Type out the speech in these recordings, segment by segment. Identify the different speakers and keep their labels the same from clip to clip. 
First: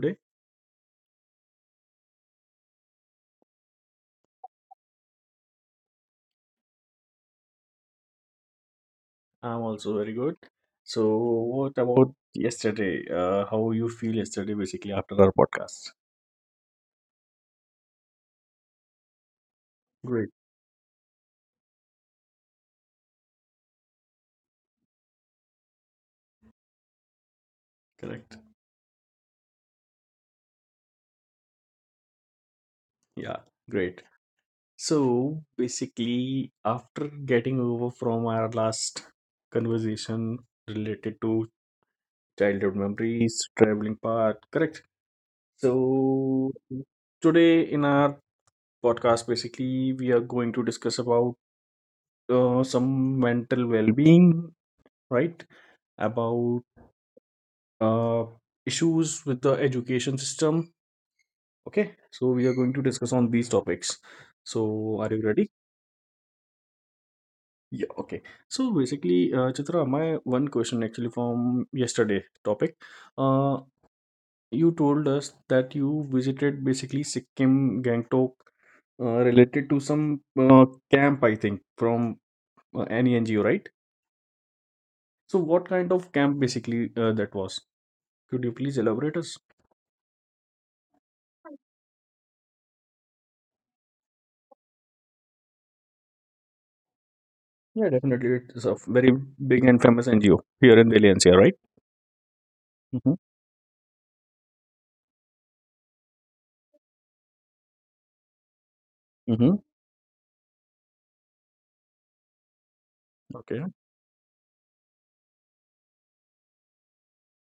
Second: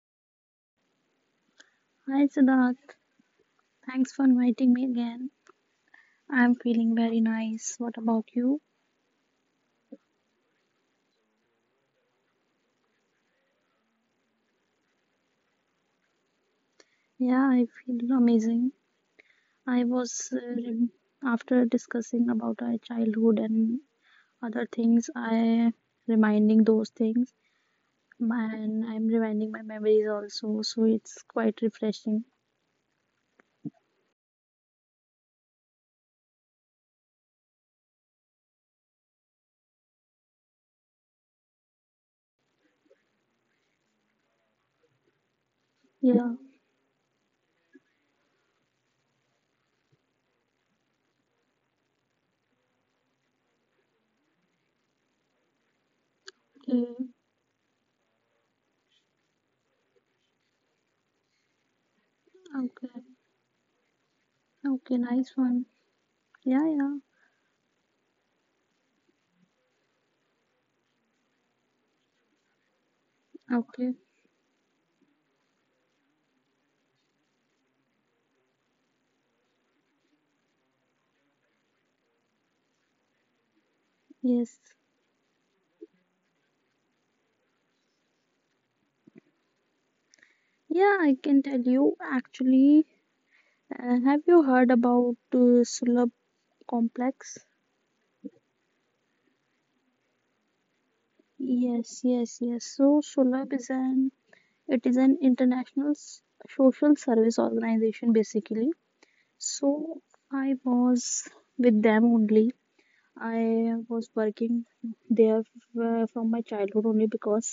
Speaker 1: today?
Speaker 2: Hi Siddharth, thanks for inviting me again. I'm feeling very nice. What about you?
Speaker 1: I'm also very good. So, what about yesterday? How you feel yesterday, basically, after our podcast?
Speaker 2: Yeah, I feel amazing. I was
Speaker 1: Great.
Speaker 2: after discussing about our childhood and other things, I reminding those things
Speaker 1: Correct.
Speaker 2: and I'm reminding my memories also, so it's quite refreshing.
Speaker 1: Yeah, great. So, basically, after getting over from our last conversation related to childhood memories, traveling part, correct?
Speaker 2: Yeah.
Speaker 1: So, today in our podcast, basically, we are going to discuss about some mental well-being, right, about
Speaker 2: Okay.
Speaker 1: uh, issues with the education system. Okay, so we are going to
Speaker 2: Okay.
Speaker 1: discuss on these topics.
Speaker 2: Okay,
Speaker 1: So are you
Speaker 2: nice
Speaker 1: ready?
Speaker 2: one. Yeah, yeah.
Speaker 1: Yeah, okay. So basically, Chitra, my one question actually from yesterday topic, uh,
Speaker 2: Okay.
Speaker 1: you told us that you visited basically Sikkim, Gangtok, related to some camp, I think, from any NGO, right?
Speaker 2: Yes.
Speaker 1: So what kind of camp basically that was? Could you please elaborate us?
Speaker 2: Yeah, I can tell you actually. Have you heard about Sulabh complex.
Speaker 1: Yeah, definitely. It's a very big and famous NGO here in Delhi NCR, right?
Speaker 2: Yes, yes, yes. So
Speaker 1: Mm-hmm.
Speaker 2: SOLAB is an it is an international social service organization basically.
Speaker 1: Mm-hmm.
Speaker 2: So I was with them only. I
Speaker 1: Okay.
Speaker 2: was working there from my childhood only because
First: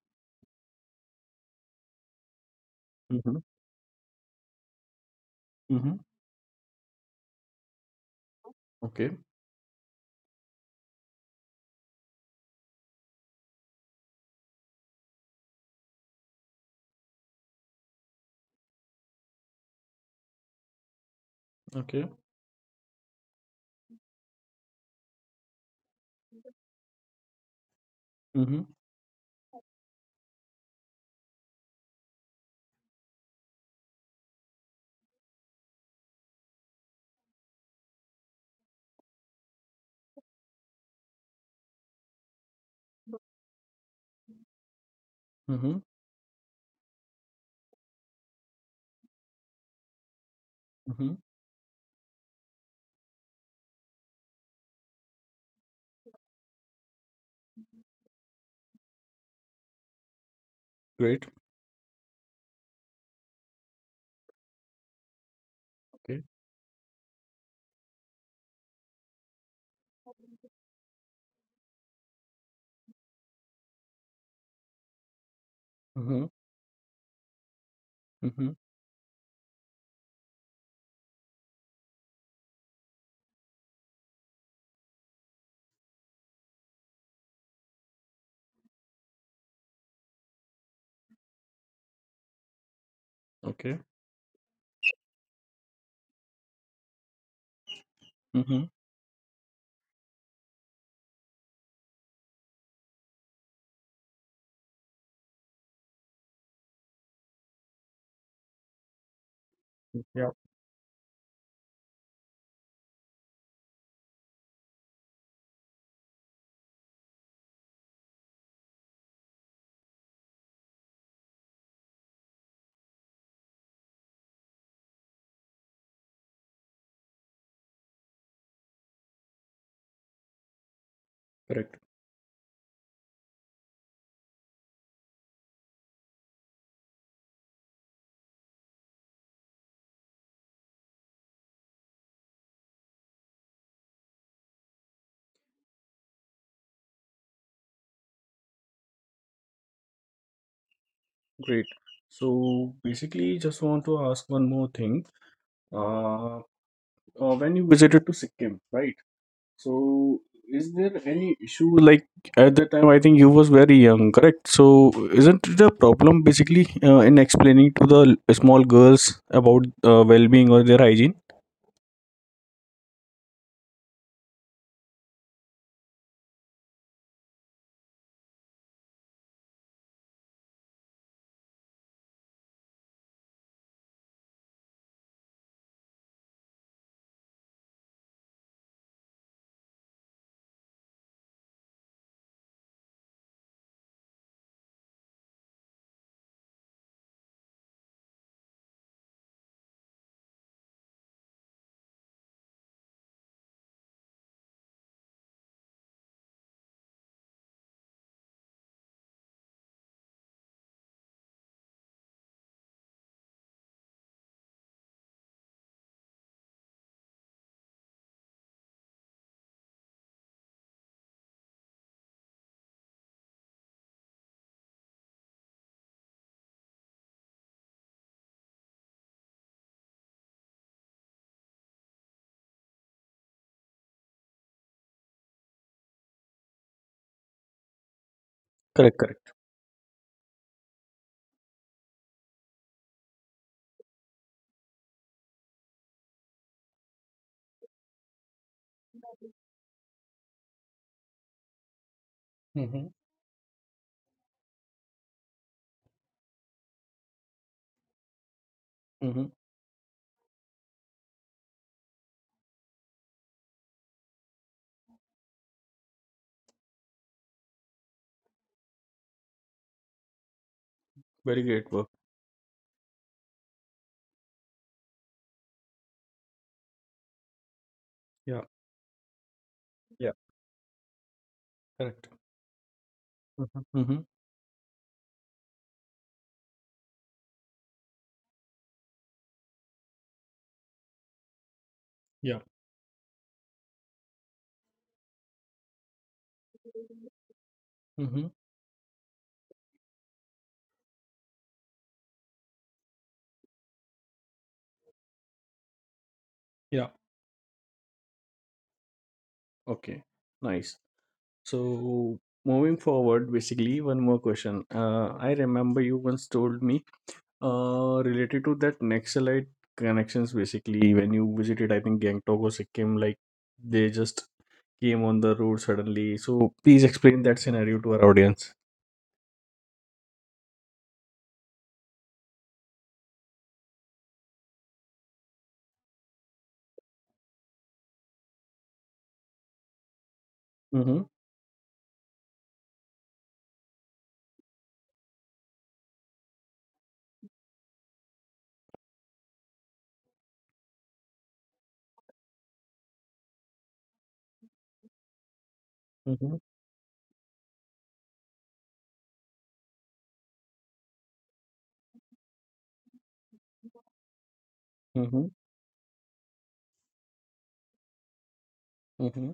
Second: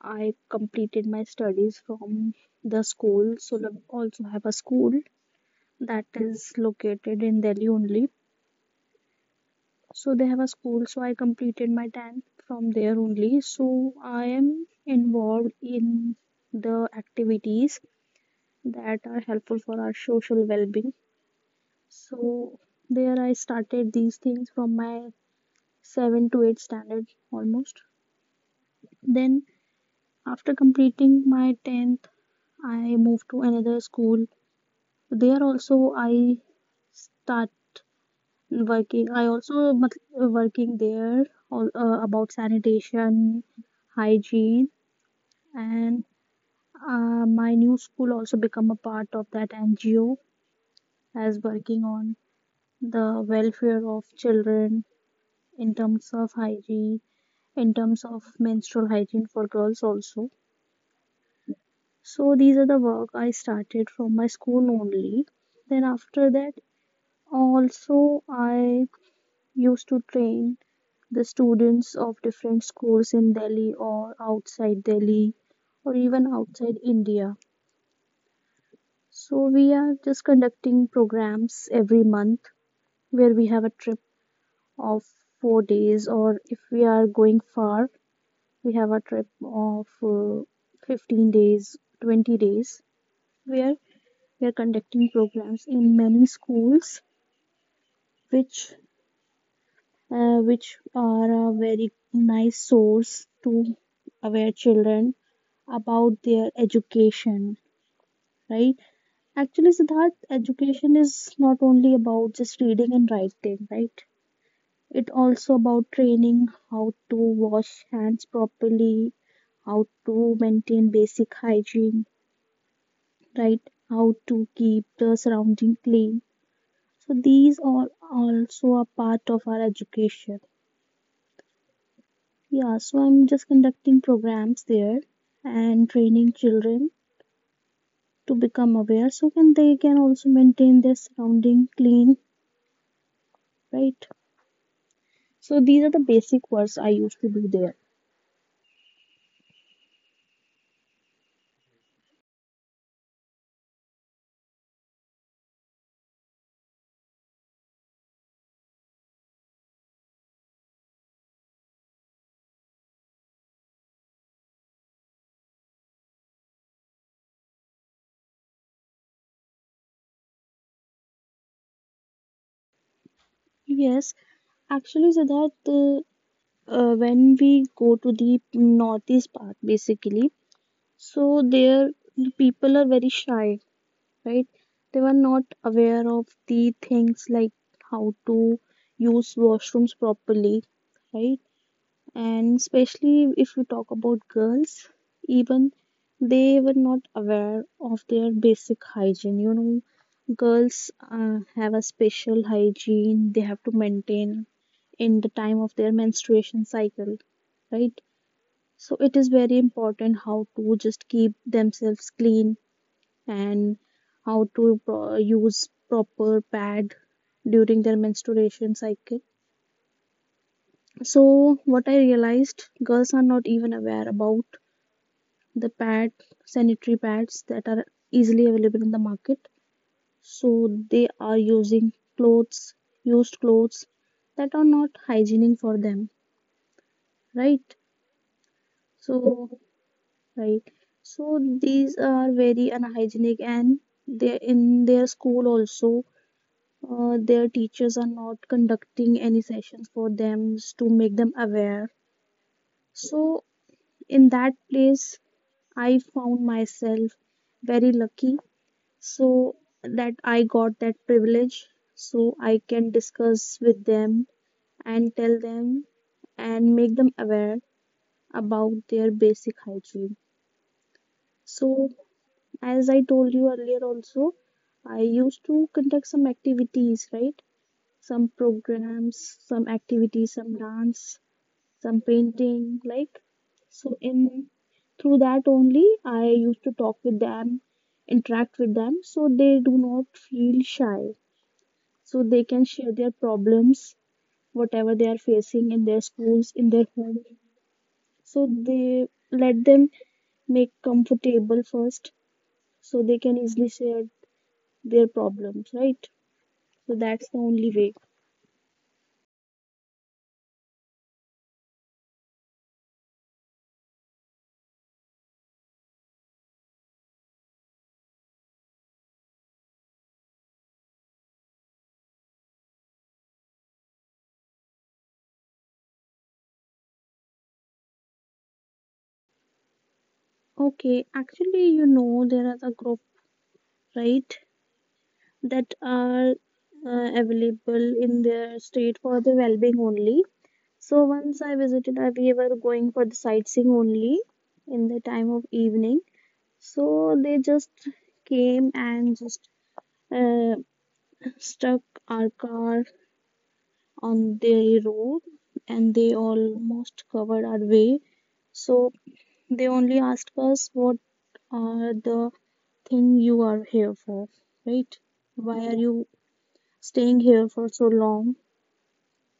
Speaker 2: I completed my studies from the school.
Speaker 1: Mm-hmm.
Speaker 2: SOLAB also have a school
Speaker 1: Mm-hmm.
Speaker 2: that is located in Delhi only.
Speaker 1: Okay.
Speaker 2: So they have a school. So I completed my 10th from there only. So I am involved in the activities that are helpful for our social well-being.
Speaker 1: Okay.
Speaker 2: So there I started these things from my 7 to 8 standard almost.
Speaker 1: Mm-hmm.
Speaker 2: Then after completing my 10th, I moved to another school. There also I start working, I also मतलब working there all, about sanitation, hygiene,
Speaker 1: Mm-hmm.
Speaker 2: and my new school also become a part of that NGO
Speaker 1: Mm-hmm.
Speaker 2: as working on the welfare of children in terms of hygiene, in terms of menstrual hygiene for girls also.
Speaker 1: Great.
Speaker 2: So these are the work I started from my school only. Then
Speaker 1: Okay.
Speaker 2: after that, also I used to train the students of different schools in Delhi or outside Delhi or
Speaker 1: Mm-hmm.
Speaker 2: even outside India.
Speaker 1: Mm-hmm.
Speaker 2: So we are just conducting programs every month where we have a trip of 4 days, or if we are going far, we have a trip of 15 days, 20 days, where
Speaker 1: Okay.
Speaker 2: we are conducting programs in many schools
Speaker 1: Mm-hmm.
Speaker 2: which which are a very nice source to aware children about their education, right? Actually, Siddharth,
Speaker 1: Yeah.
Speaker 2: education is not only about just reading and writing, right? It also about training how to wash hands properly, how to maintain basic hygiene, right? How to keep the surrounding clean. So these are also a part of our education.
Speaker 1: Correct.
Speaker 2: Yeah, so I'm just conducting programs there and training children to become aware so can they can also maintain their surrounding clean, right? So these are the basic words I used to do there.
Speaker 1: Great. So basically, just want to ask one more thing. Uh, when you visited to Sikkim, right? So, is there any issue like at that time? I think you was very young, correct? So, isn't it a problem basically in explaining to the small girls about well-being or their hygiene?
Speaker 2: Yes, actually, Siddharth, when we go to the northeast part, basically, so there the people are very shy, right? They were not aware of the things like how to use washrooms properly, right? And especially if we talk about girls, even they were not aware of their basic hygiene, you know, girls have a special hygiene they have to maintain in the time of their menstruation cycle, right? So it is very important how to just keep themselves clean and how to use proper pad during their menstruation cycle. So what I realized, girls are not even aware about the pad, sanitary pads that are easily available in the market. So they are using clothes, used clothes that are not hygienic for them, right?
Speaker 1: Correct, correct.
Speaker 2: So right. So these are very unhygienic and they in their school also their teachers are not conducting any sessions for them to make them aware.
Speaker 1: Mm-hmm.
Speaker 2: So in that place I found myself very lucky,
Speaker 1: Mm-hmm.
Speaker 2: so that I got that privilege so I can discuss with them and tell them and make them aware about their basic hygiene.
Speaker 1: Very great work.
Speaker 2: So as I told you earlier also, I used to conduct some activities, right? Some
Speaker 1: Yeah,
Speaker 2: programs, some
Speaker 1: yeah,
Speaker 2: activities, some dance, some
Speaker 1: correct.
Speaker 2: painting like.
Speaker 1: Mm-hmm. Mm-hmm.
Speaker 2: So in through that only I used to talk with them, interact with them so they do not feel shy. So
Speaker 1: Yeah.
Speaker 2: they can share their problems, whatever they are facing in their schools, in their home.
Speaker 1: Mm-hmm.
Speaker 2: So they let them make comfortable first so they can easily share their problems, right?
Speaker 1: Yeah.
Speaker 2: So that's the only way.
Speaker 1: Okay. Nice. So, moving forward, basically, one more question. I remember you once told me related to that Naxalite connections, basically, when you visited, I think Gangtok or Sikkim, like they just came on the road suddenly. So please explain that scenario to our audience.
Speaker 2: Okay, actually, you know, there is a group, right? That are available in their state for the well-being only.
Speaker 1: Mm-hmm.
Speaker 2: So once I visited, I we were going for the sightseeing only in the time of evening. So they just came and just uh, stuck our car on the road, and they
Speaker 1: Mm-hmm.
Speaker 2: almost covered our way. So they only asked us what are the thing you are here for, right?
Speaker 1: Mm-hmm.
Speaker 2: Why are you staying here for so long.
Speaker 1: Mm-hmm.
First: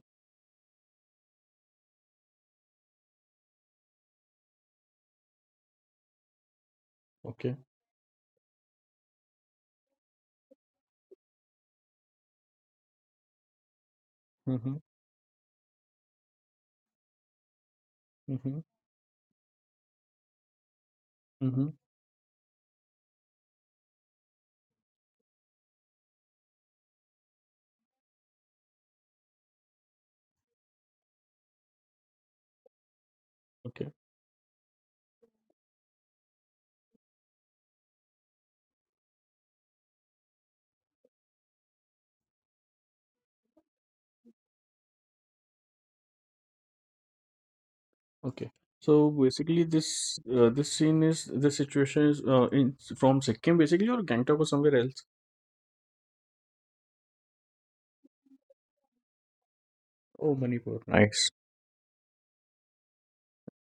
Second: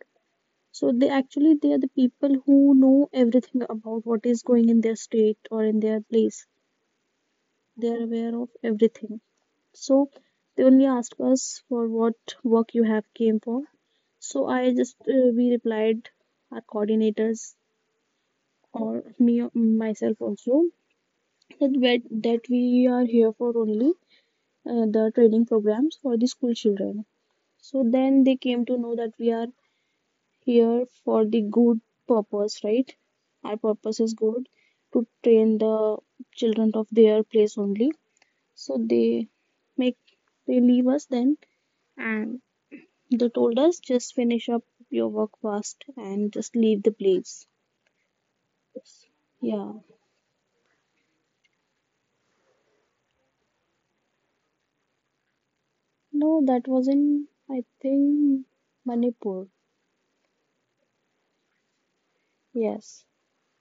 Speaker 2: So they actually they are the people who know everything about what is going in their state or in their place.
Speaker 1: Okay.
Speaker 2: They are aware of everything. So they only asked us for what work you have came for. So I
Speaker 1: Mm-hmm.
Speaker 2: just we replied, our coordinators
Speaker 1: Mm-hmm.
Speaker 2: or me myself also,
Speaker 1: Mm-hmm.
Speaker 2: that we are here for only the training programs for the school children. So then they came to know that we are here for the good purpose, right? Our
Speaker 1: Okay.
Speaker 2: purpose is good to train the children of their place only. So they make they leave us then and they told us just finish up your work fast and just leave the place.
Speaker 1: Okay. So basically,
Speaker 2: Yeah.
Speaker 1: this scene is this situation is in from Sikkim, basically, or Gangtok or somewhere else.
Speaker 2: No, that was in, I think, Manipur.
Speaker 1: Oh, Manipur. Nice.
Speaker 2: Yes.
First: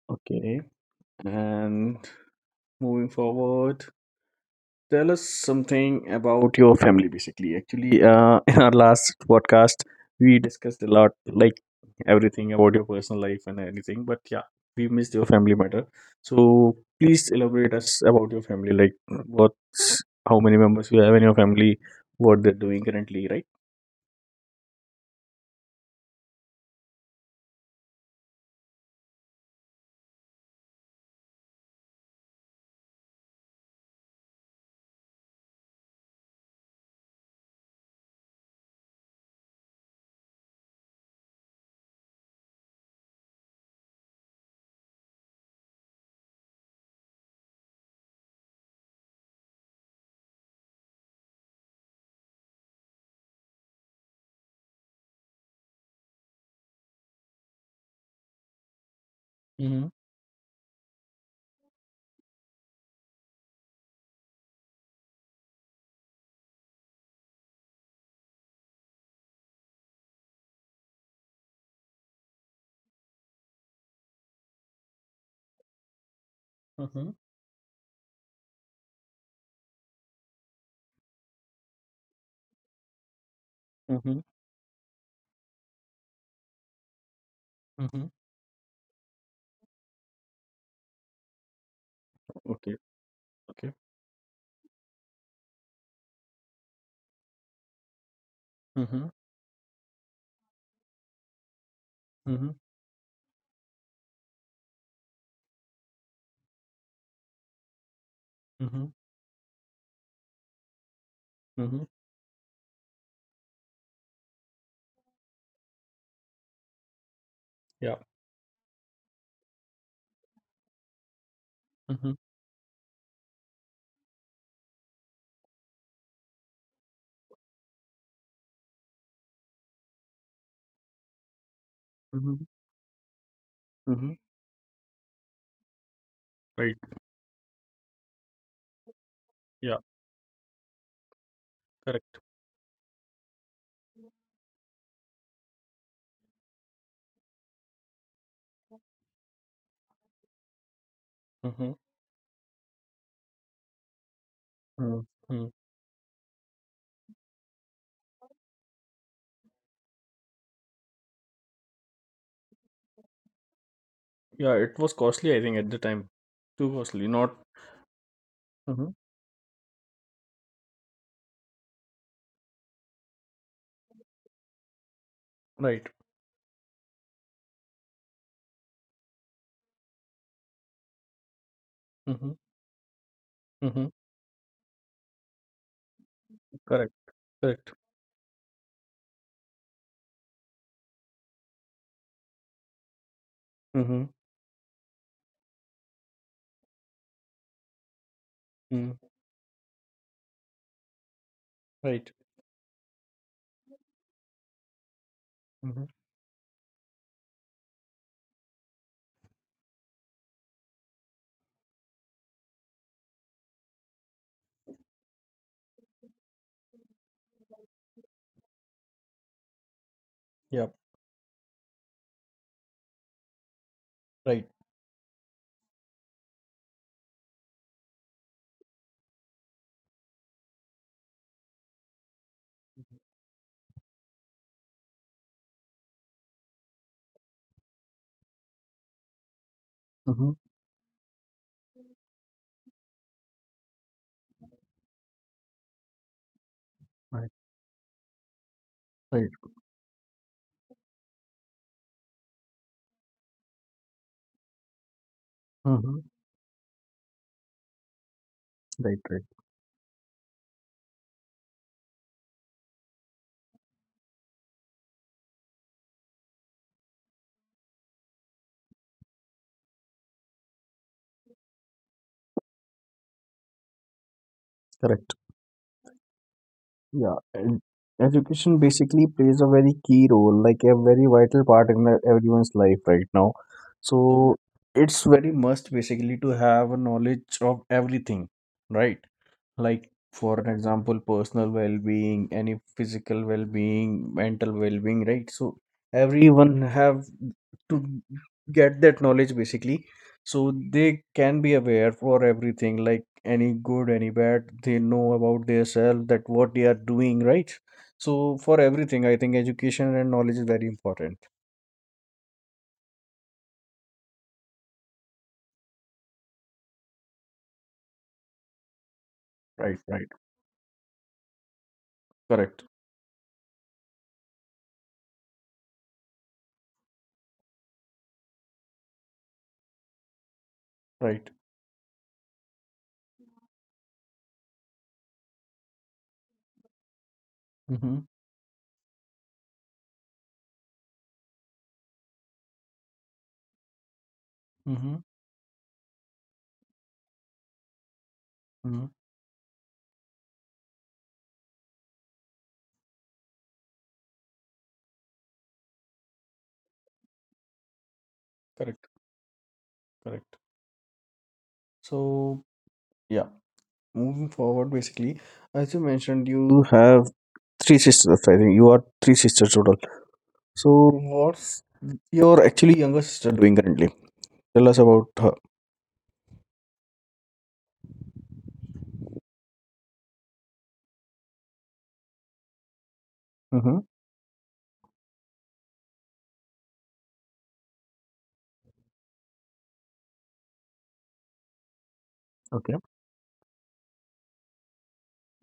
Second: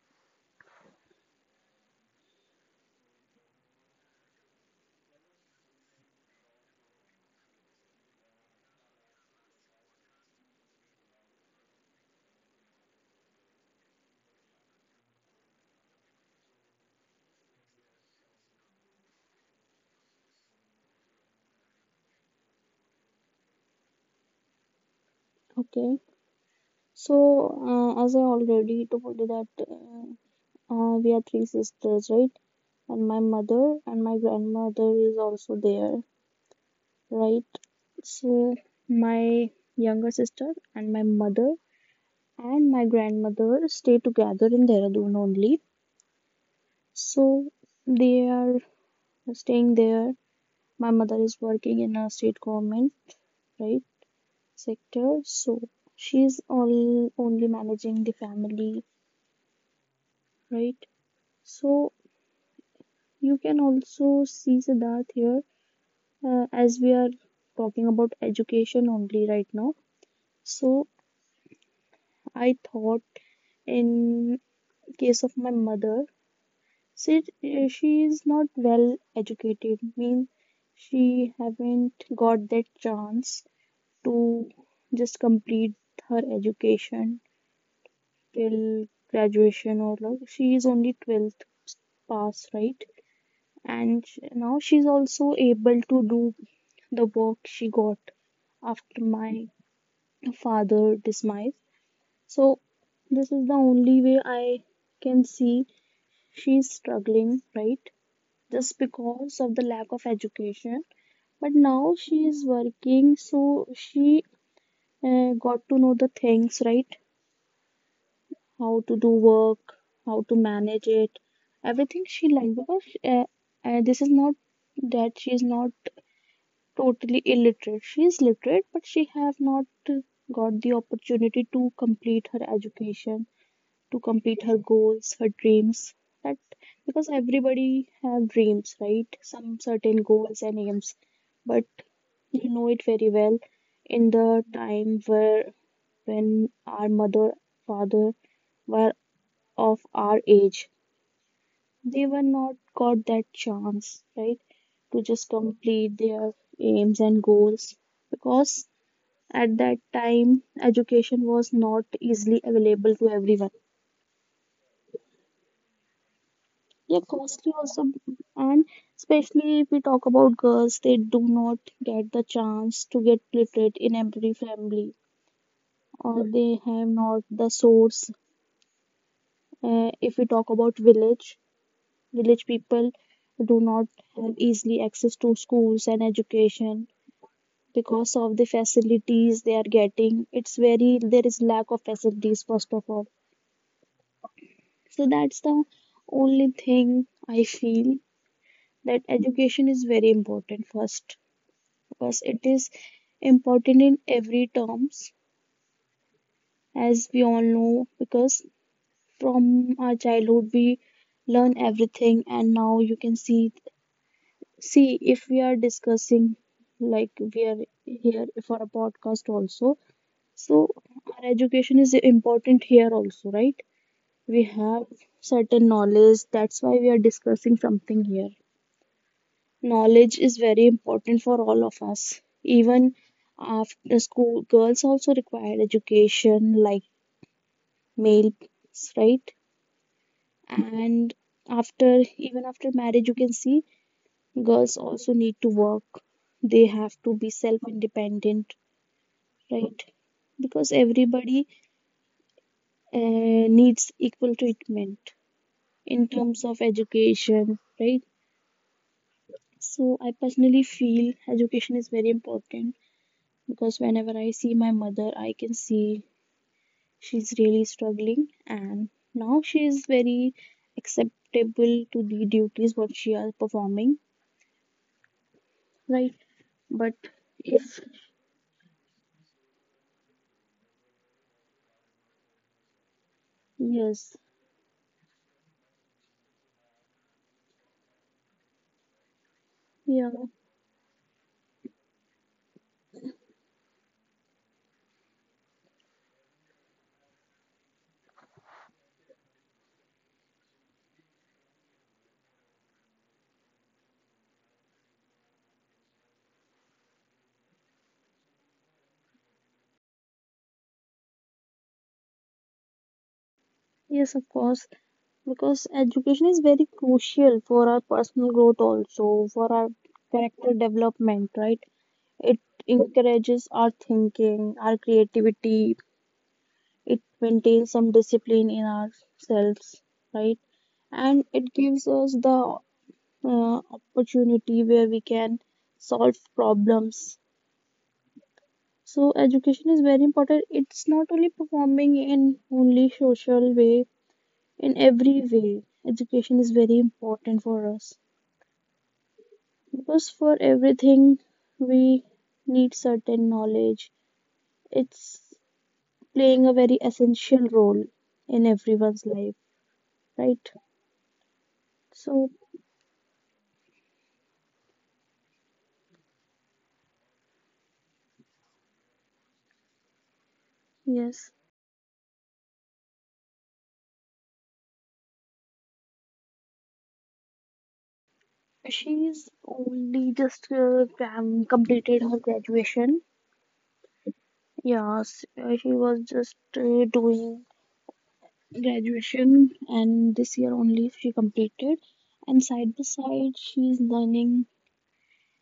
Speaker 1: Okay. And moving forward, tell us something about your family basically actually in our last podcast we discussed a lot, like everything about your personal life and anything. But yeah, we missed your family matter, so please elaborate us about your family, like what, how many members you have in your family, what they're doing currently, right?
Speaker 2: Okay. So as I already told you that. We are three sisters, right? And my mother and my grandmother is also there, right? So my younger sister and my mother and my grandmother stay together in Dehradun only. So they are staying there. My mother is working in a state government, right, sector. So she's all only managing the family,
Speaker 1: Mm-hmm.
Speaker 2: right? So you can also see Siddharth here. As we are talking about education only right now. So I thought in case of my mother,
Speaker 1: Mm-hmm.
Speaker 2: she, she is not well educated, means she haven't got that chance
Speaker 1: Mm-hmm.
Speaker 2: to just complete her education
Speaker 1: Mm-hmm.
Speaker 2: till graduation or like she is only 12th pass,
Speaker 1: Okay.
Speaker 2: right?
Speaker 1: Okay.
Speaker 2: And now she's also able to do the work she got after
Speaker 1: Mm-hmm.
Speaker 2: my father demise.
Speaker 1: Mm-hmm.
Speaker 2: So this is the only way I can see she's struggling, right? Just
Speaker 1: Mm-hmm.
Speaker 2: because of the lack of education. But
Speaker 1: Mm-hmm.
Speaker 2: now she is working, so she got to know the things, right?
Speaker 1: Yeah.
Speaker 2: How to do work, how to manage it, everything
Speaker 1: Mm-hmm.
Speaker 2: she likes. Because this is not that she is not totally illiterate. She is literate, but she have not got the opportunity to complete
Speaker 1: Mm-hmm.
Speaker 2: her education to
Speaker 1: Mm-hmm.
Speaker 2: complete her goals, her dreams. That
Speaker 1: Right.
Speaker 2: because everybody have dreams, right? Some
Speaker 1: Yeah.
Speaker 2: certain goals and aims, but
Speaker 1: Correct.
Speaker 2: you know it very well. In the time where when our mother, father were of our age,
Speaker 1: Mm-hmm.
Speaker 2: they were not got that chance, right? To just
Speaker 1: Mm-hmm.
Speaker 2: complete their aims and goals because at that time education was not easily available to everyone.
Speaker 1: Yeah, it was costly, I think, at the time. Too costly,
Speaker 2: Yeah,
Speaker 1: not.
Speaker 2: costly also. And
Speaker 1: Mhm.
Speaker 2: especially if we talk about girls, they do not get the chance to get literate in every family
Speaker 1: Right.
Speaker 2: or right, they have not the source. If we talk about village,
Speaker 1: Hmm.
Speaker 2: village people do
Speaker 1: Hmm.
Speaker 2: not have easily access to schools and education
Speaker 1: Correct. Correct.
Speaker 2: because of the facilities they are getting, it's very, there is lack of facilities first of all.
Speaker 1: Hmm.
Speaker 2: So that's the only thing I feel that
Speaker 1: Mm.
Speaker 2: education is very important first,
Speaker 1: Right.
Speaker 2: because it is important in every terms,
Speaker 1: Hmm.
Speaker 2: as we all know, because from our childhood we learn everything, and now you can see, see, if we are discussing, like we are here for a podcast also,
Speaker 1: Yeah.
Speaker 2: so our education is important here also, right? We
Speaker 1: Right.
Speaker 2: have certain knowledge, that's why we are discussing something here. Knowledge is very important for all of us. Even after school, girls also require education like males, right?
Speaker 1: Hmm.
Speaker 2: And after, even after marriage, you can see girls also need to work. They have to
Speaker 1: Right.
Speaker 2: be self-independent,
Speaker 1: Right.
Speaker 2: right? Because everybody uh, needs equal treatment
Speaker 1: Hmm.
Speaker 2: in terms of education, right?
Speaker 1: Right. Right.
Speaker 2: So I personally feel education is very important because whenever I see my mother, I can see she's really struggling, and now she is very acceptable to the duties what she are performing,
Speaker 1: Correct.
Speaker 2: right? But
Speaker 1: Yeah, and
Speaker 2: if
Speaker 1: education basically plays a very key role, like a very vital part in everyone's life right now. So
Speaker 2: Yes,
Speaker 1: it's very must basically to have a knowledge of everything, right? Like
Speaker 2: yeah,
Speaker 1: for an example, personal well-being, any physical well-being, mental well-being, right? So everyone have to get that knowledge basically so they can be aware for everything, like any good, any bad, they know about themselves that what they are doing, right? So for everything I think education and knowledge is very important.
Speaker 2: yes, of course, because education is very crucial for our personal growth, also for our
Speaker 1: Right. Right.
Speaker 2: character development, right? It
Speaker 1: Correct.
Speaker 2: encourages our thinking, our creativity, it maintains some discipline in ourselves, right? And
Speaker 1: Right.
Speaker 2: it gives us the opportunity where we can solve problems.
Speaker 1: Mm-hmm.
Speaker 2: So education is very important, it's not only performing in only social way, in
Speaker 1: Mm-hmm.
Speaker 2: every way education is very important for us
Speaker 1: Mm-hmm.
Speaker 2: because for everything we need certain knowledge. It's playing a very essential role in
Speaker 1: Correct.
Speaker 2: everyone's life,
Speaker 1: Correct.
Speaker 2: right? So
Speaker 1: So yeah, moving forward, basically, as you mentioned, you have three sisters. I think you are three sisters total. So,
Speaker 2: yes,
Speaker 1: what's your actually younger sister doing currently? Tell us about her.
Speaker 2: she's only just completed her graduation.
Speaker 1: Mm-hmm.
Speaker 2: Yes, she was just doing graduation, and this year only she completed. And
Speaker 1: Okay.
Speaker 2: side by side, she's learning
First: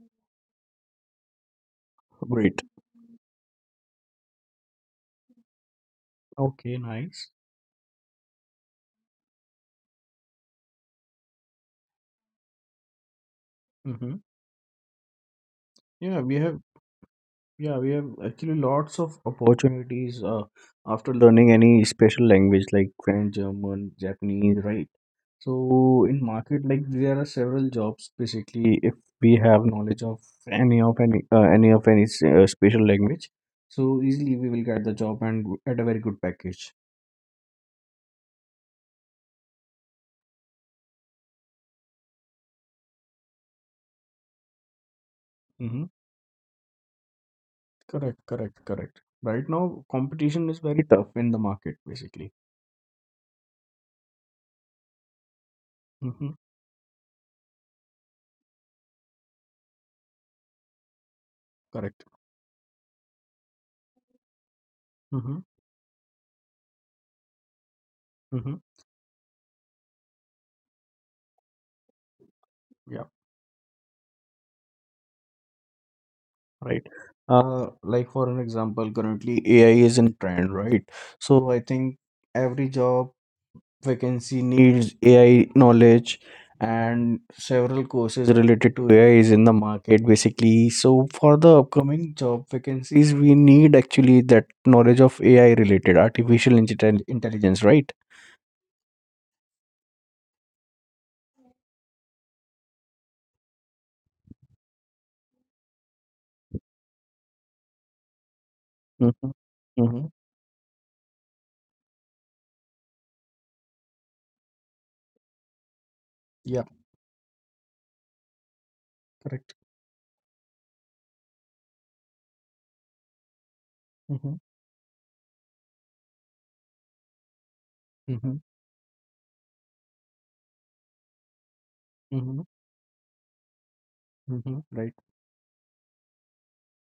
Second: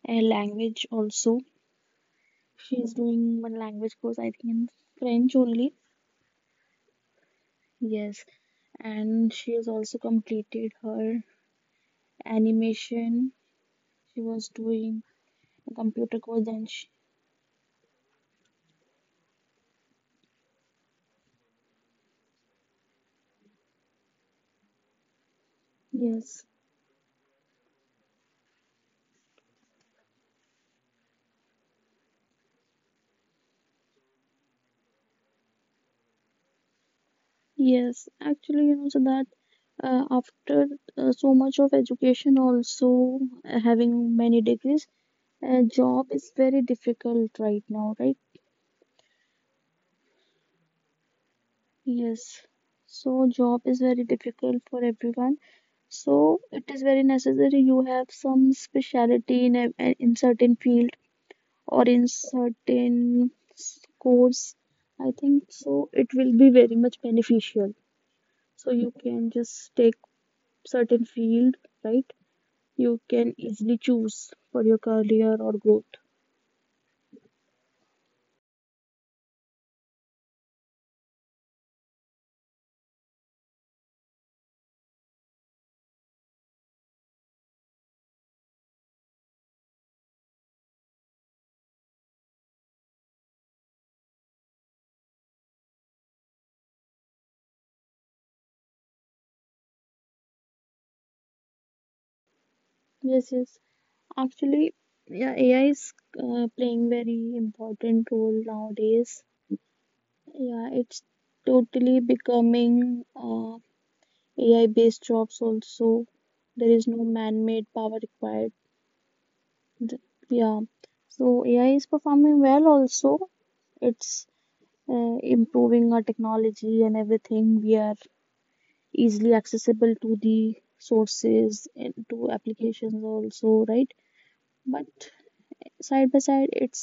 Speaker 2: a language also.
Speaker 1: Great.
Speaker 2: She's doing one language course, I think, in French only.
Speaker 1: Okay. Nice.
Speaker 2: Yes, and she has also completed her animation.
Speaker 1: Mm-hmm.
Speaker 2: She was doing a computer
Speaker 1: Yeah, we
Speaker 2: course,
Speaker 1: have.
Speaker 2: then she,
Speaker 1: Yeah, we have actually lots of opportunities after learning any special language like French, German, Japanese, right? So in
Speaker 2: yes.
Speaker 1: market, like there are several jobs. Basically, if we have knowledge of any special language, so easily we will get the job and at a very good package.
Speaker 2: Yes, actually, you know, so that after so much of education, also having many degrees, a
Speaker 1: Mm-hmm.
Speaker 2: job is very difficult right now, right?
Speaker 1: Correct, correct, correct. Right now, competition is very tough in the market, basically.
Speaker 2: Yes. So job is very difficult for everyone.
Speaker 1: Mm-hmm.
Speaker 2: So it is very necessary you have some specialty in in certain field or
Speaker 1: Correct.
Speaker 2: in certain course. I
Speaker 1: Mm-hmm.
Speaker 2: think so it will be very much beneficial.
Speaker 1: Mm-hmm.
Speaker 2: So you can just take certain field, right? You
Speaker 1: Yeah.
Speaker 2: can easily choose for your career or growth.
Speaker 1: Right. Like for an example, currently AI is in trend, right? So I think every job vacancy needs AI knowledge and several courses related to AI is in the market basically. So for the upcoming job vacancies, we need actually that knowledge of AI related artificial intelligence, right?
Speaker 2: Yes, yes. Actually, yeah, AI is playing very important role nowadays.
Speaker 1: Mm-hmm. Mm-hmm.
Speaker 2: Yeah, it's totally becoming AI-based jobs also.
Speaker 1: Yeah,
Speaker 2: There is no man-made power required.
Speaker 1: correct.
Speaker 2: Th- Yeah, so AI is performing well also. It's
Speaker 1: Mm-hmm.
Speaker 2: improving our technology and everything. We are
Speaker 1: Mm-hmm.
Speaker 2: easily accessible to the sources and to
Speaker 1: Mm-hmm.
Speaker 2: applications also, right?
Speaker 1: Mm-hmm.
Speaker 2: But
Speaker 1: Right.
Speaker 2: side by side it's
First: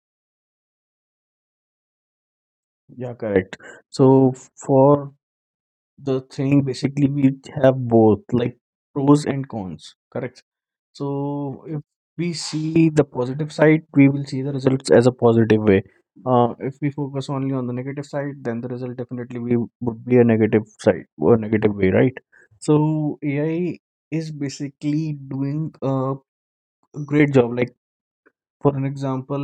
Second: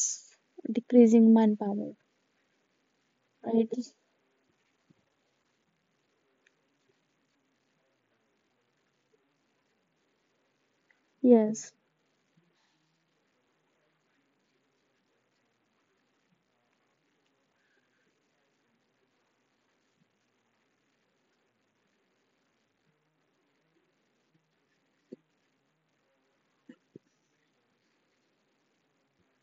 Speaker 2: decreasing manpower,
Speaker 1: Yeah, correct.
Speaker 2: right?
Speaker 1: So for the thing basically we have both, like pros and cons, correct? So
Speaker 2: Yes,
Speaker 1: if we see the positive side we will see the results as a positive way. If we focus only on the negative side, then the result definitely we would be a negative side or negative way, right? So AI is basically doing a great job, like for an example,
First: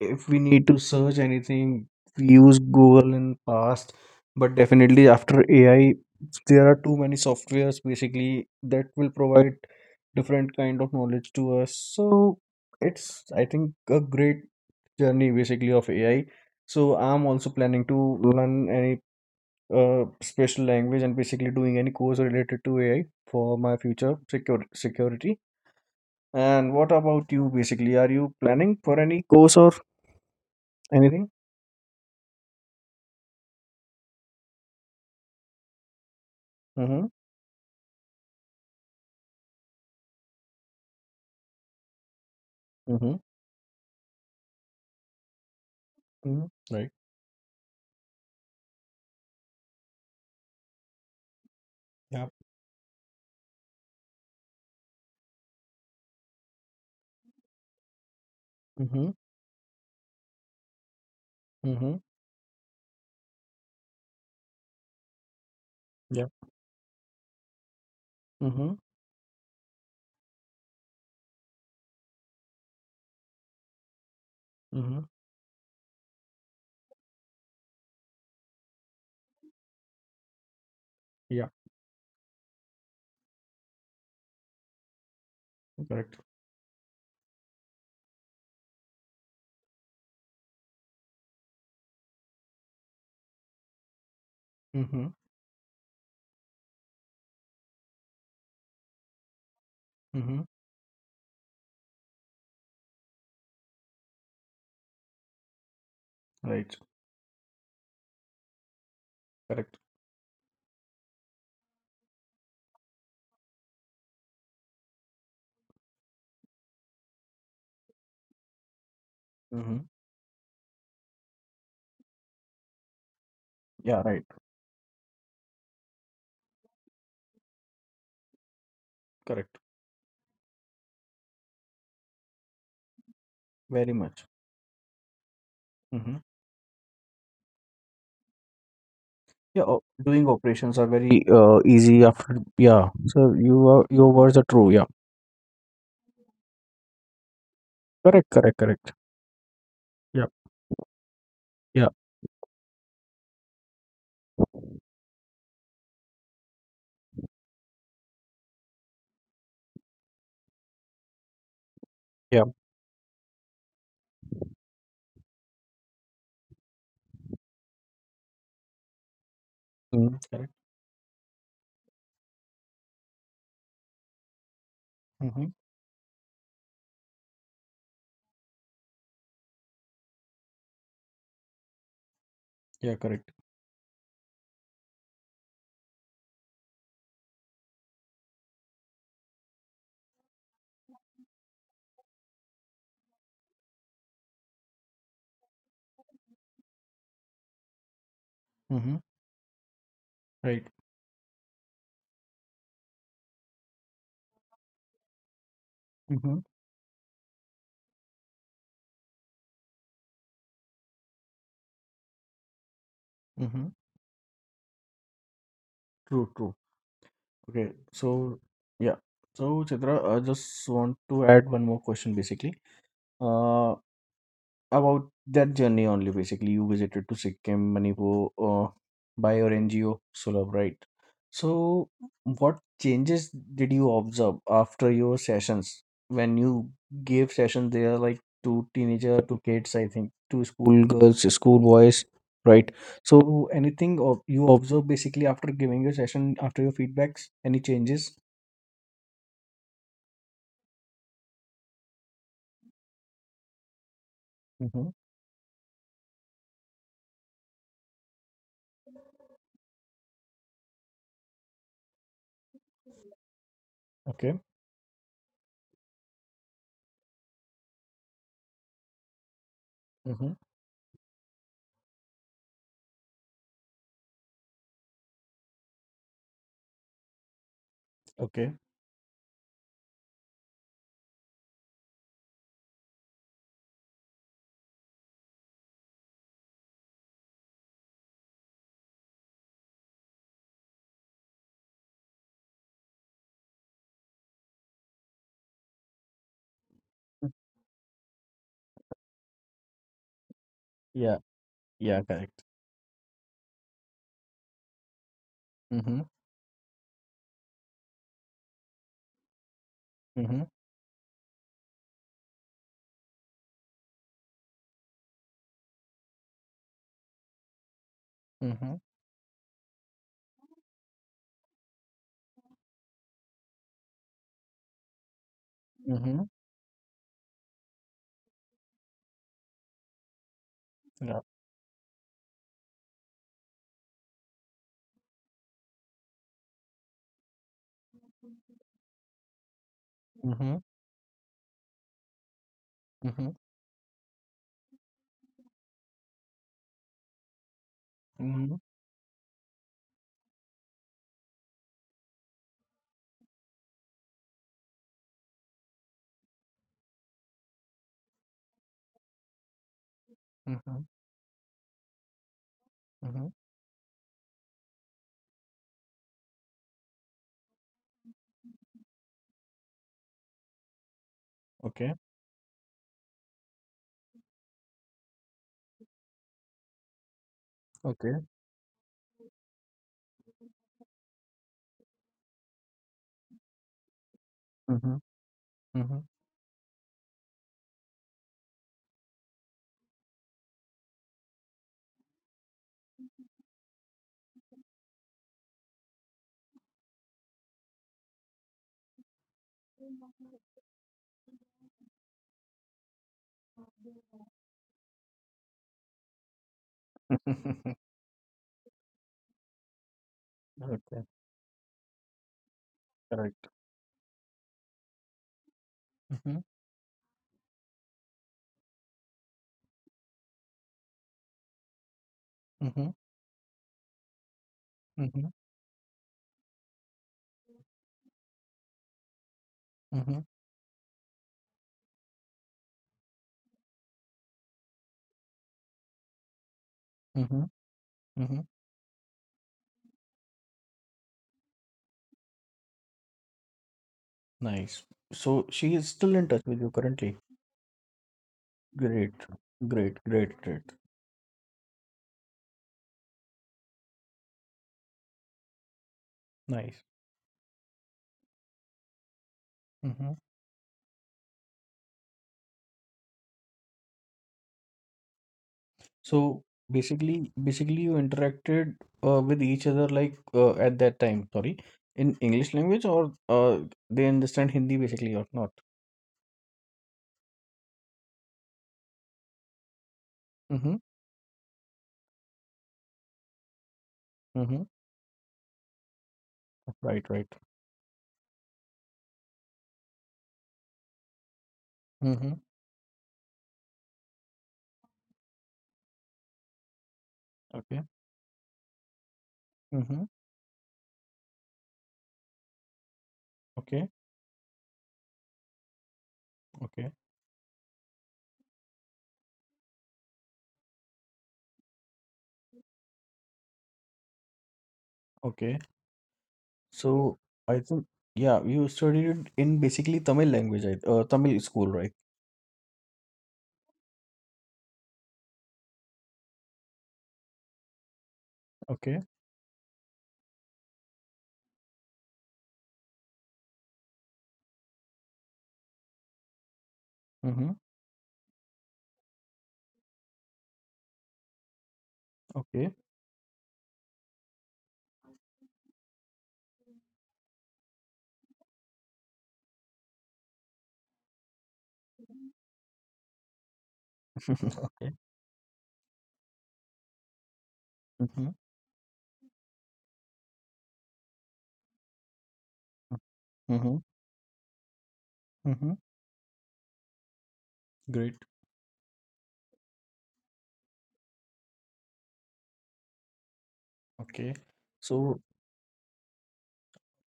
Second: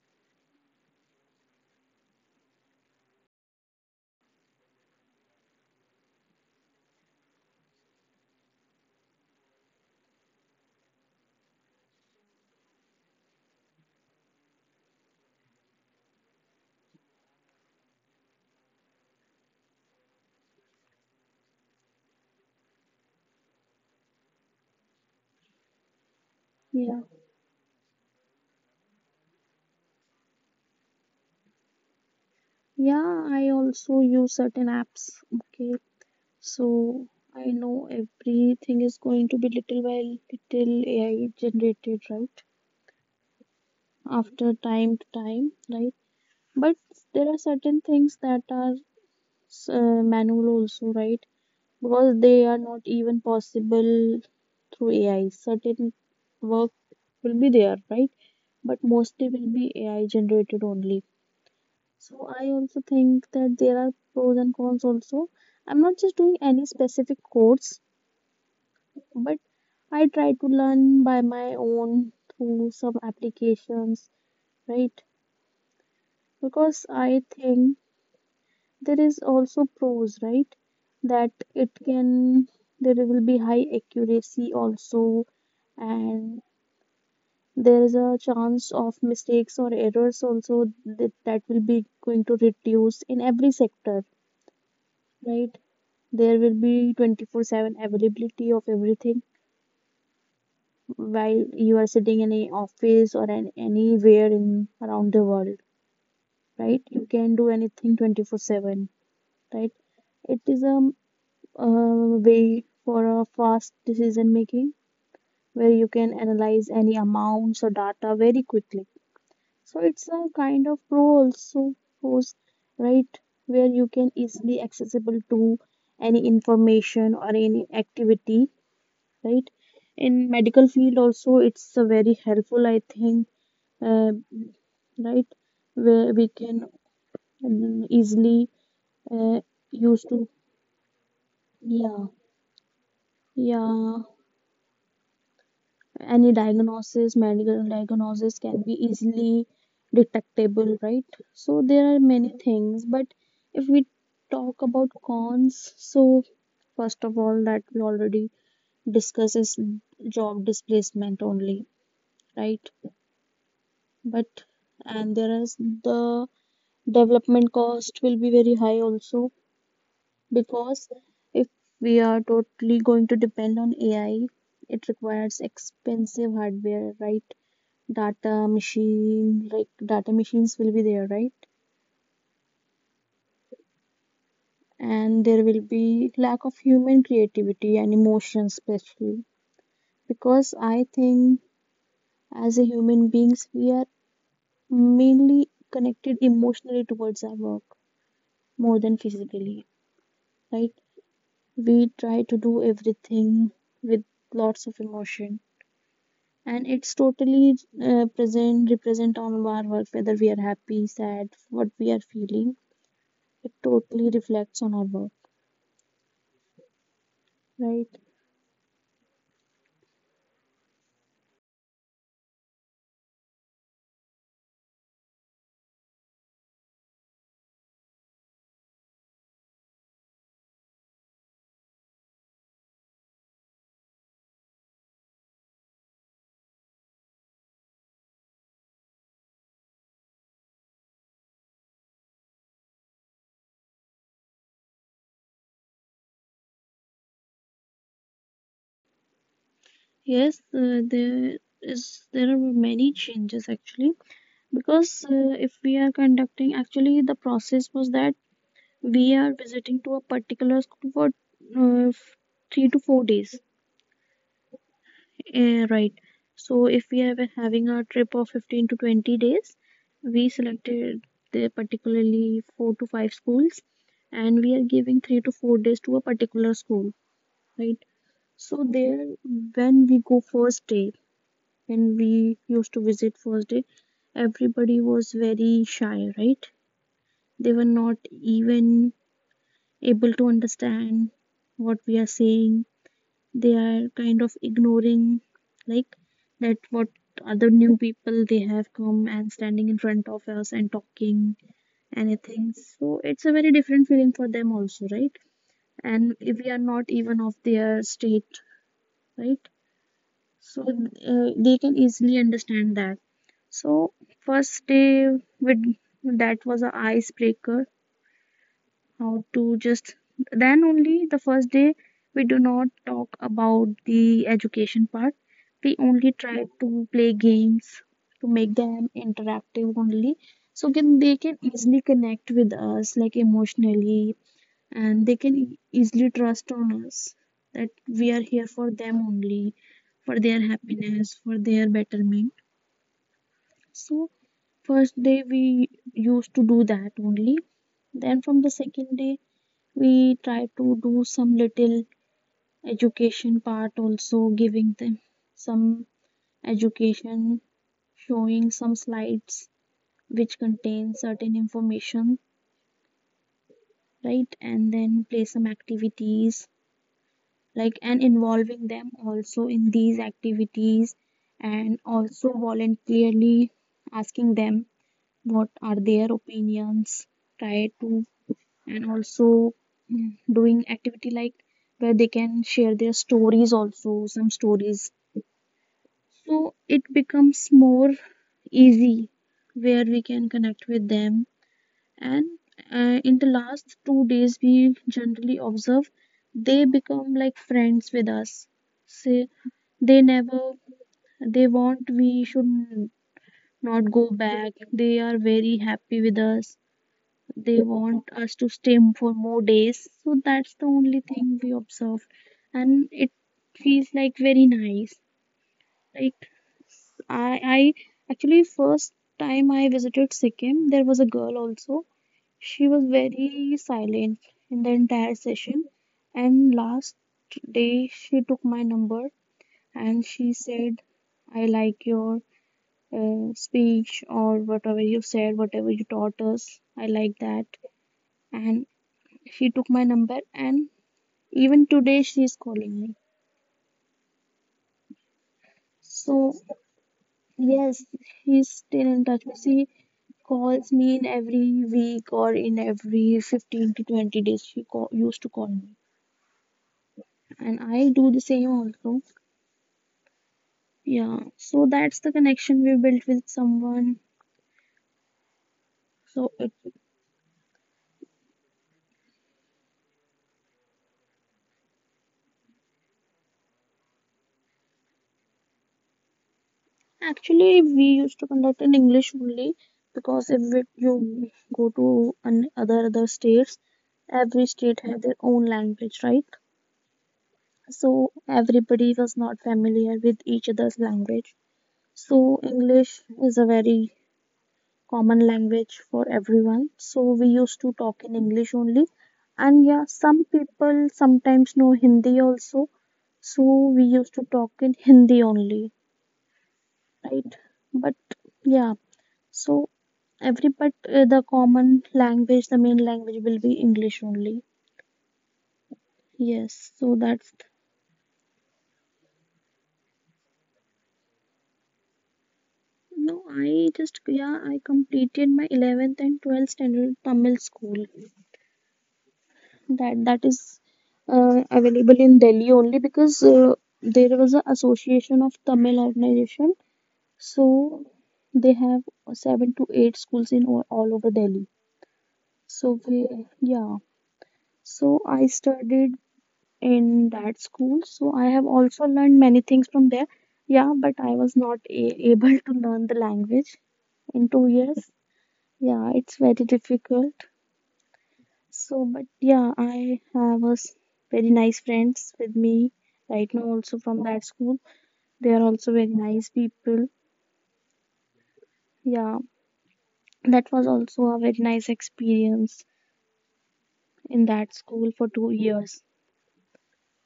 Speaker 1: if we need to search anything we use Google in past. But definitely after AI there are too many softwares basically that will provide different kind of knowledge to us. So it's, I think, a great journey basically of AI. So I'm also planning to learn any special language and basically doing any course related to AI for my future secure security. And what
Speaker 2: yeah,
Speaker 1: about you basically? Are you planning for any course or anything?
Speaker 2: yeah, I also use certain apps. Okay, so
Speaker 1: Hmm.
Speaker 2: I know everything is going to be little by little AI-generated, right?
Speaker 1: Mhm.
Speaker 2: After time to time, right?
Speaker 1: Mhm.
Speaker 2: But
Speaker 1: Right?
Speaker 2: there are certain things that are manual also, right? Because
Speaker 1: Yeah.
Speaker 2: they are not even possible through AI. Certain work will be there, right? But
Speaker 1: Mhm.
Speaker 2: mostly will be AI-generated only.
Speaker 1: Mhm.
Speaker 2: So I also think that there are pros and cons also. I'm not just
Speaker 1: Yeah.
Speaker 2: doing any specific course,
Speaker 1: Mhm.
Speaker 2: but I try to learn by my own through some applications,
Speaker 1: Mhm.
Speaker 2: right? Because I think there is also pros, right? That
Speaker 1: Yeah,
Speaker 2: it can, there will be high accuracy also,
Speaker 1: correct.
Speaker 2: and there is a chance of mistakes or errors also that, will be going to reduce in every sector,
Speaker 1: Mhm.
Speaker 2: right? There will be 24/7 availability of everything
Speaker 1: Mhm.
Speaker 2: while you are sitting in a office or anywhere in around the world,
Speaker 1: Right,
Speaker 2: right? You can do anything 24/7, right?
Speaker 1: correct.
Speaker 2: It is a way for a fast decision making, where you can analyze any amounts or data very quickly.
Speaker 1: Mhm.
Speaker 2: So it's a kind of pro also force, right? Where you
Speaker 1: Yeah,
Speaker 2: can
Speaker 1: right.
Speaker 2: easily accessible to any information or any activity, right?
Speaker 1: Correct.
Speaker 2: In medical field also it's a very helpful I think,
Speaker 1: Very
Speaker 2: uh,
Speaker 1: much.
Speaker 2: right? Where
Speaker 1: Mm-hmm.
Speaker 2: we can mm, easily, uh,
Speaker 1: Yeah,
Speaker 2: use
Speaker 1: doing
Speaker 2: to,
Speaker 1: operations are very easy
Speaker 2: yeah,
Speaker 1: after. Yeah. So you are,
Speaker 2: yeah,
Speaker 1: your words are true. Yeah.
Speaker 2: any diagnosis, medical
Speaker 1: Correct,
Speaker 2: diagnosis
Speaker 1: correct,
Speaker 2: can be
Speaker 1: correct.
Speaker 2: easily
Speaker 1: Yeah.
Speaker 2: detectable, right? So there
Speaker 1: Yeah.
Speaker 2: are many things, but if we talk about cons, so first of all that we already discuss is job displacement only,
Speaker 1: Yeah.
Speaker 2: right? But, and there is the development cost will be very high also,
Speaker 1: Mm-hmm. Correct.
Speaker 2: because if we are totally going to depend on AI, it requires
Speaker 1: Mm-hmm.
Speaker 2: expensive hardware, right? Data machine, like data machines will be there, right?
Speaker 1: Yeah, correct.
Speaker 2: And there will be lack of human creativity and emotion, especially because I think as a human beings, we are mainly connected emotionally towards our work more
Speaker 1: Mm-hmm.
Speaker 2: than physically,
Speaker 1: Right.
Speaker 2: right? We try to do everything with lots of emotion,
Speaker 1: Mm-hmm.
Speaker 2: and it's totally present represent all of our work, whether we are happy, sad, what we are feeling, it
Speaker 1: Mm-hmm.
Speaker 2: totally reflects on our work,
Speaker 1: True. True. Okay.
Speaker 2: right?
Speaker 1: So yeah. So Chitra, I just want to add one more question, basically. Uh, about that journey only, basically, you visited to Sikkim, Manipur, by your NGO, Sulabh, right? So, what changes did you observe after your sessions? When you gave sessions there, like to teenager, to kids, I think, to school girls, school boys, right? So, anything of you observe basically after giving your session, after your feedbacks, any changes?
Speaker 2: Yes, there is, there are many changes actually,
Speaker 1: Mm-hmm.
Speaker 2: because if we are conducting, actually the process was that we are visiting to a particular school for 3 to 4 days,
Speaker 1: Okay.
Speaker 2: eh, right. So if we are having a trip of 15 to 20 days, we
Speaker 1: Mm-hmm.
Speaker 2: selected the particularly four to five schools, and we are giving 3 to 4 days to a particular school, right?
Speaker 1: Okay.
Speaker 2: So there, when we go first day, when we used to visit first day, everybody was very shy, right? They were not even able to understand what we are saying. They are kind of ignoring, like, that what other new people they have come and standing in front of us and
Speaker 1: Yeah.
Speaker 2: talking
Speaker 1: Yeah. Correct.
Speaker 2: anything. So it's a very different feeling for them also, right?
Speaker 1: Mm-hmm.
Speaker 2: And if we are not even of their state, right?
Speaker 1: Mm-hmm.
Speaker 2: So they can easily understand that. So first day, with that was a icebreaker,
Speaker 1: Mm-hmm.
Speaker 2: how to just, then only the first day, we do not talk about the education part. We only
Speaker 1: Mhm.
Speaker 2: try to play games to make them interactive only, so can they
Speaker 1: Yeah.
Speaker 2: can easily connect with us, like, emotionally, and they can easily trust on us, that we are here for them only, for their
Speaker 1: Mhm.
Speaker 2: happiness, for their betterment.
Speaker 1: Mhm.
Speaker 2: So first day we used to do that only. Then from the
Speaker 1: Mhm.
Speaker 2: second day, we try to do some little education part also, giving them some education, showing some slides which
Speaker 1: Mhm.
Speaker 2: contain certain information,
Speaker 1: Mhm.
Speaker 2: right? And then play some activities like, and involving them also in these activities, and
Speaker 1: Okay.
Speaker 2: also voluntarily asking them what are their opinions, try to,
Speaker 1: Okay.
Speaker 2: and also mm, doing activity like where they can share their stories also, some stories.
Speaker 1: Mhm. Mhm.
Speaker 2: So it becomes more easy where we can connect with them. And in the last 2 days we generally observe they become like friends with us, say, they never, they want we should not go back, they are very happy with us. They want us to stay for more days. So that's the only
Speaker 1: Okay.
Speaker 2: thing we observed, and it
Speaker 1: Correct.
Speaker 2: feels like very nice. Like
Speaker 1: Mhm.
Speaker 2: I actually first time I visited Sikkim, there was a girl also. She was
Speaker 1: Mhm.
Speaker 2: very silent in the entire
Speaker 1: Mhm.
Speaker 2: session, and last day she took my number and
Speaker 1: Mhm.
Speaker 2: she said, "I like your speech or whatever you said, whatever you taught us. I like
Speaker 1: Mhm.
Speaker 2: that."
Speaker 1: Mhm.
Speaker 2: And she took my number, and even today she is calling me.
Speaker 1: Nice. So she is still in
Speaker 2: So
Speaker 1: touch with you currently.
Speaker 2: yes, she's still in
Speaker 1: Great.
Speaker 2: touch. She
Speaker 1: Great. Great. Great.
Speaker 2: calls me in every week or in every 15 to 20 days she call, used to call me,
Speaker 1: Nice.
Speaker 2: and I do the same also.
Speaker 1: Mhm.
Speaker 2: Yeah, so that's the connection we built with someone. So
Speaker 1: So
Speaker 2: it,
Speaker 1: basically you interacted with each other like at that time. Sorry, in English language or they understand Hindi basically or not?
Speaker 2: actually we used to conduct in English only, because if it, you go to other states, every
Speaker 1: Mm-hmm.
Speaker 2: state has their own language, right?
Speaker 1: Right, right.
Speaker 2: So everybody was not familiar with each other's language.
Speaker 1: Mm-hmm.
Speaker 2: So English is a very common language for everyone. So we used to
Speaker 1: Okay.
Speaker 2: talk in English only. And yeah,
Speaker 1: Mm-hmm.
Speaker 2: some people sometimes know Hindi also. So we
Speaker 1: Okay.
Speaker 2: used to talk in Hindi only,
Speaker 1: Okay.
Speaker 2: right? But yeah, so every but the common language, the main language will be English only.
Speaker 1: Okay.
Speaker 2: Yes, so
Speaker 1: So
Speaker 2: that's,
Speaker 1: I think yeah, you studied it in basically Tamil language, I Tamil school, right?
Speaker 2: no, I just, yeah, I completed my 11th and 12th standard Tamil school.
Speaker 1: Okay.
Speaker 2: That is available in Delhi only, because there was an association of Tamil organization.
Speaker 1: Mm-hmm.
Speaker 2: So they have 7 to 8 schools in all over Delhi.
Speaker 1: Okay.
Speaker 2: So we, yeah. So I studied in that school. So I have also learned many things from there. Yeah, but I was not able to learn the language in 2 years.
Speaker 1: Okay.
Speaker 2: Yeah, it's very difficult.
Speaker 1: Mm-hmm.
Speaker 2: So, but yeah, I have very nice friends with me right now,
Speaker 1: Mm-hmm.
Speaker 2: also from that school. They are
Speaker 1: Mm-hmm.
Speaker 2: also very nice people.
Speaker 1: Great.
Speaker 2: Yeah, that was also a very nice experience in
Speaker 1: Okay.
Speaker 2: that school for
Speaker 1: So
Speaker 2: 2 years.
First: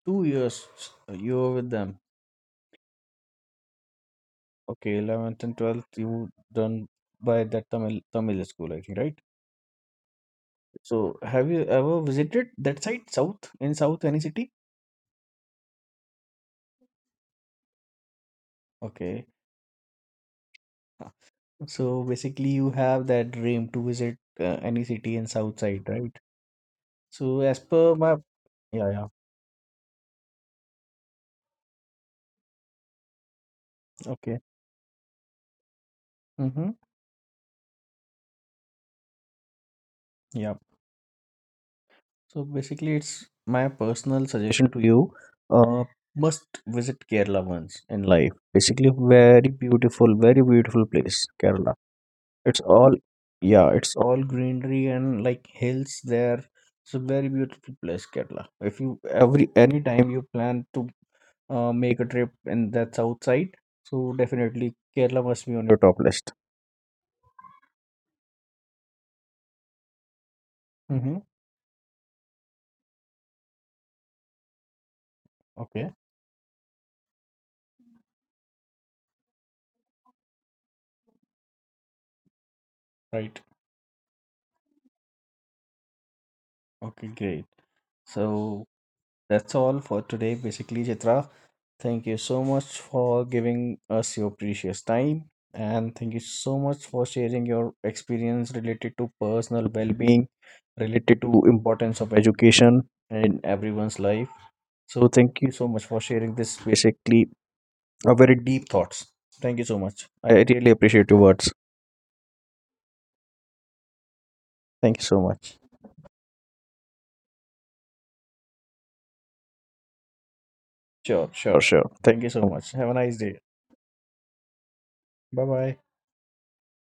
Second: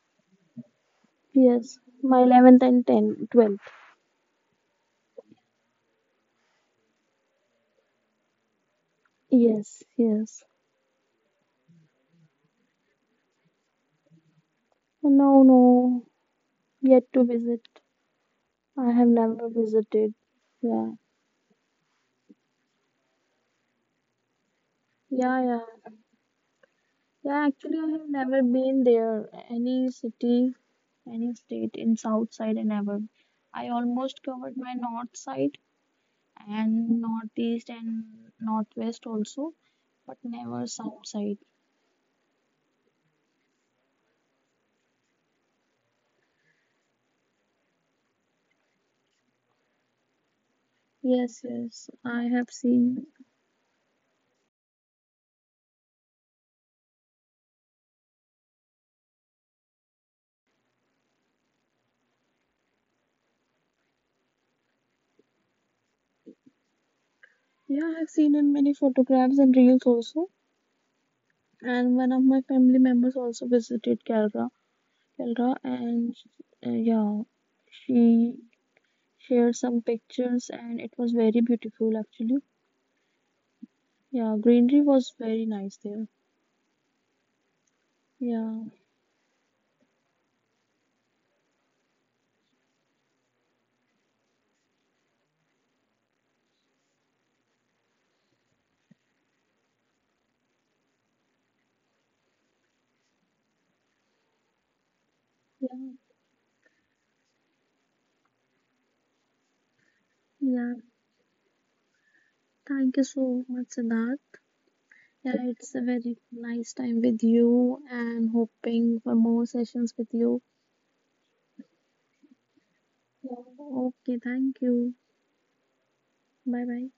Speaker 1: 2 years you were with
Speaker 2: Yes,
Speaker 1: them.
Speaker 2: my 11th and 10th, 12th.
Speaker 1: Okay, 11th and 12th you done by that Tamil school, I think, right?
Speaker 2: Yes, yes.
Speaker 1: So have you ever visited that side, south, in south, any city?
Speaker 2: No, no, yet to visit. I have
Speaker 1: Okay.
Speaker 2: never visited. Yeah,
Speaker 1: So basically, you have that dream to visit any city in
Speaker 2: yeah,
Speaker 1: south side,
Speaker 2: yeah.
Speaker 1: right? So
Speaker 2: Yeah,
Speaker 1: as
Speaker 2: actually, I
Speaker 1: per
Speaker 2: have
Speaker 1: my.
Speaker 2: never been
Speaker 1: Yeah, yeah,
Speaker 2: there. Any city, any state in south side, I never. I almost
Speaker 1: okay.
Speaker 2: covered my north side
Speaker 1: Mm-hmm.
Speaker 2: and northeast and northwest also, but
Speaker 1: Yeah.
Speaker 2: never south side.
Speaker 1: So basically, it's my personal suggestion to you. Uh, must visit Kerala once in life. Basically, very beautiful place,
Speaker 2: Yes,
Speaker 1: Kerala.
Speaker 2: yes, I have
Speaker 1: It's all
Speaker 2: seen.
Speaker 1: yeah, it's all greenery and like hills there. It's a very beautiful place, Kerala. If you every any time you plan to make a trip and that's outside. So definitely Kerala must be on your top list.
Speaker 2: Yeah, I have seen in many photographs and reels also.
Speaker 1: Mm-hmm.
Speaker 2: And one of my family members also visited Kerala, Kerala,
Speaker 1: Okay.
Speaker 2: and yeah, she shared some pictures, and it was very beautiful actually.
Speaker 1: Right.
Speaker 2: Yeah, greenery was very nice there.
Speaker 1: Okay, great.
Speaker 2: Yeah,
Speaker 1: So that's all for today, basically, Chitra. Thank you so much for giving us your precious time. And thank you so much for sharing your experience related to personal well-being, related to importance of education in everyone's life. So thank you so
Speaker 2: yeah,
Speaker 1: much for sharing this basically a very deep thoughts. Thank you so much. I really
Speaker 2: yeah.
Speaker 1: appreciate your words.
Speaker 2: Thank you so much, Siddharth.
Speaker 1: Thank you so
Speaker 2: Yeah,
Speaker 1: much.
Speaker 2: it's a very nice time with you and hoping for more sessions with you.
Speaker 1: Sure, sure, sure. Thank you so much. Have a nice
Speaker 2: Yeah.
Speaker 1: day.
Speaker 2: Okay, thank you.
Speaker 1: Bye bye.
Speaker 2: Bye bye.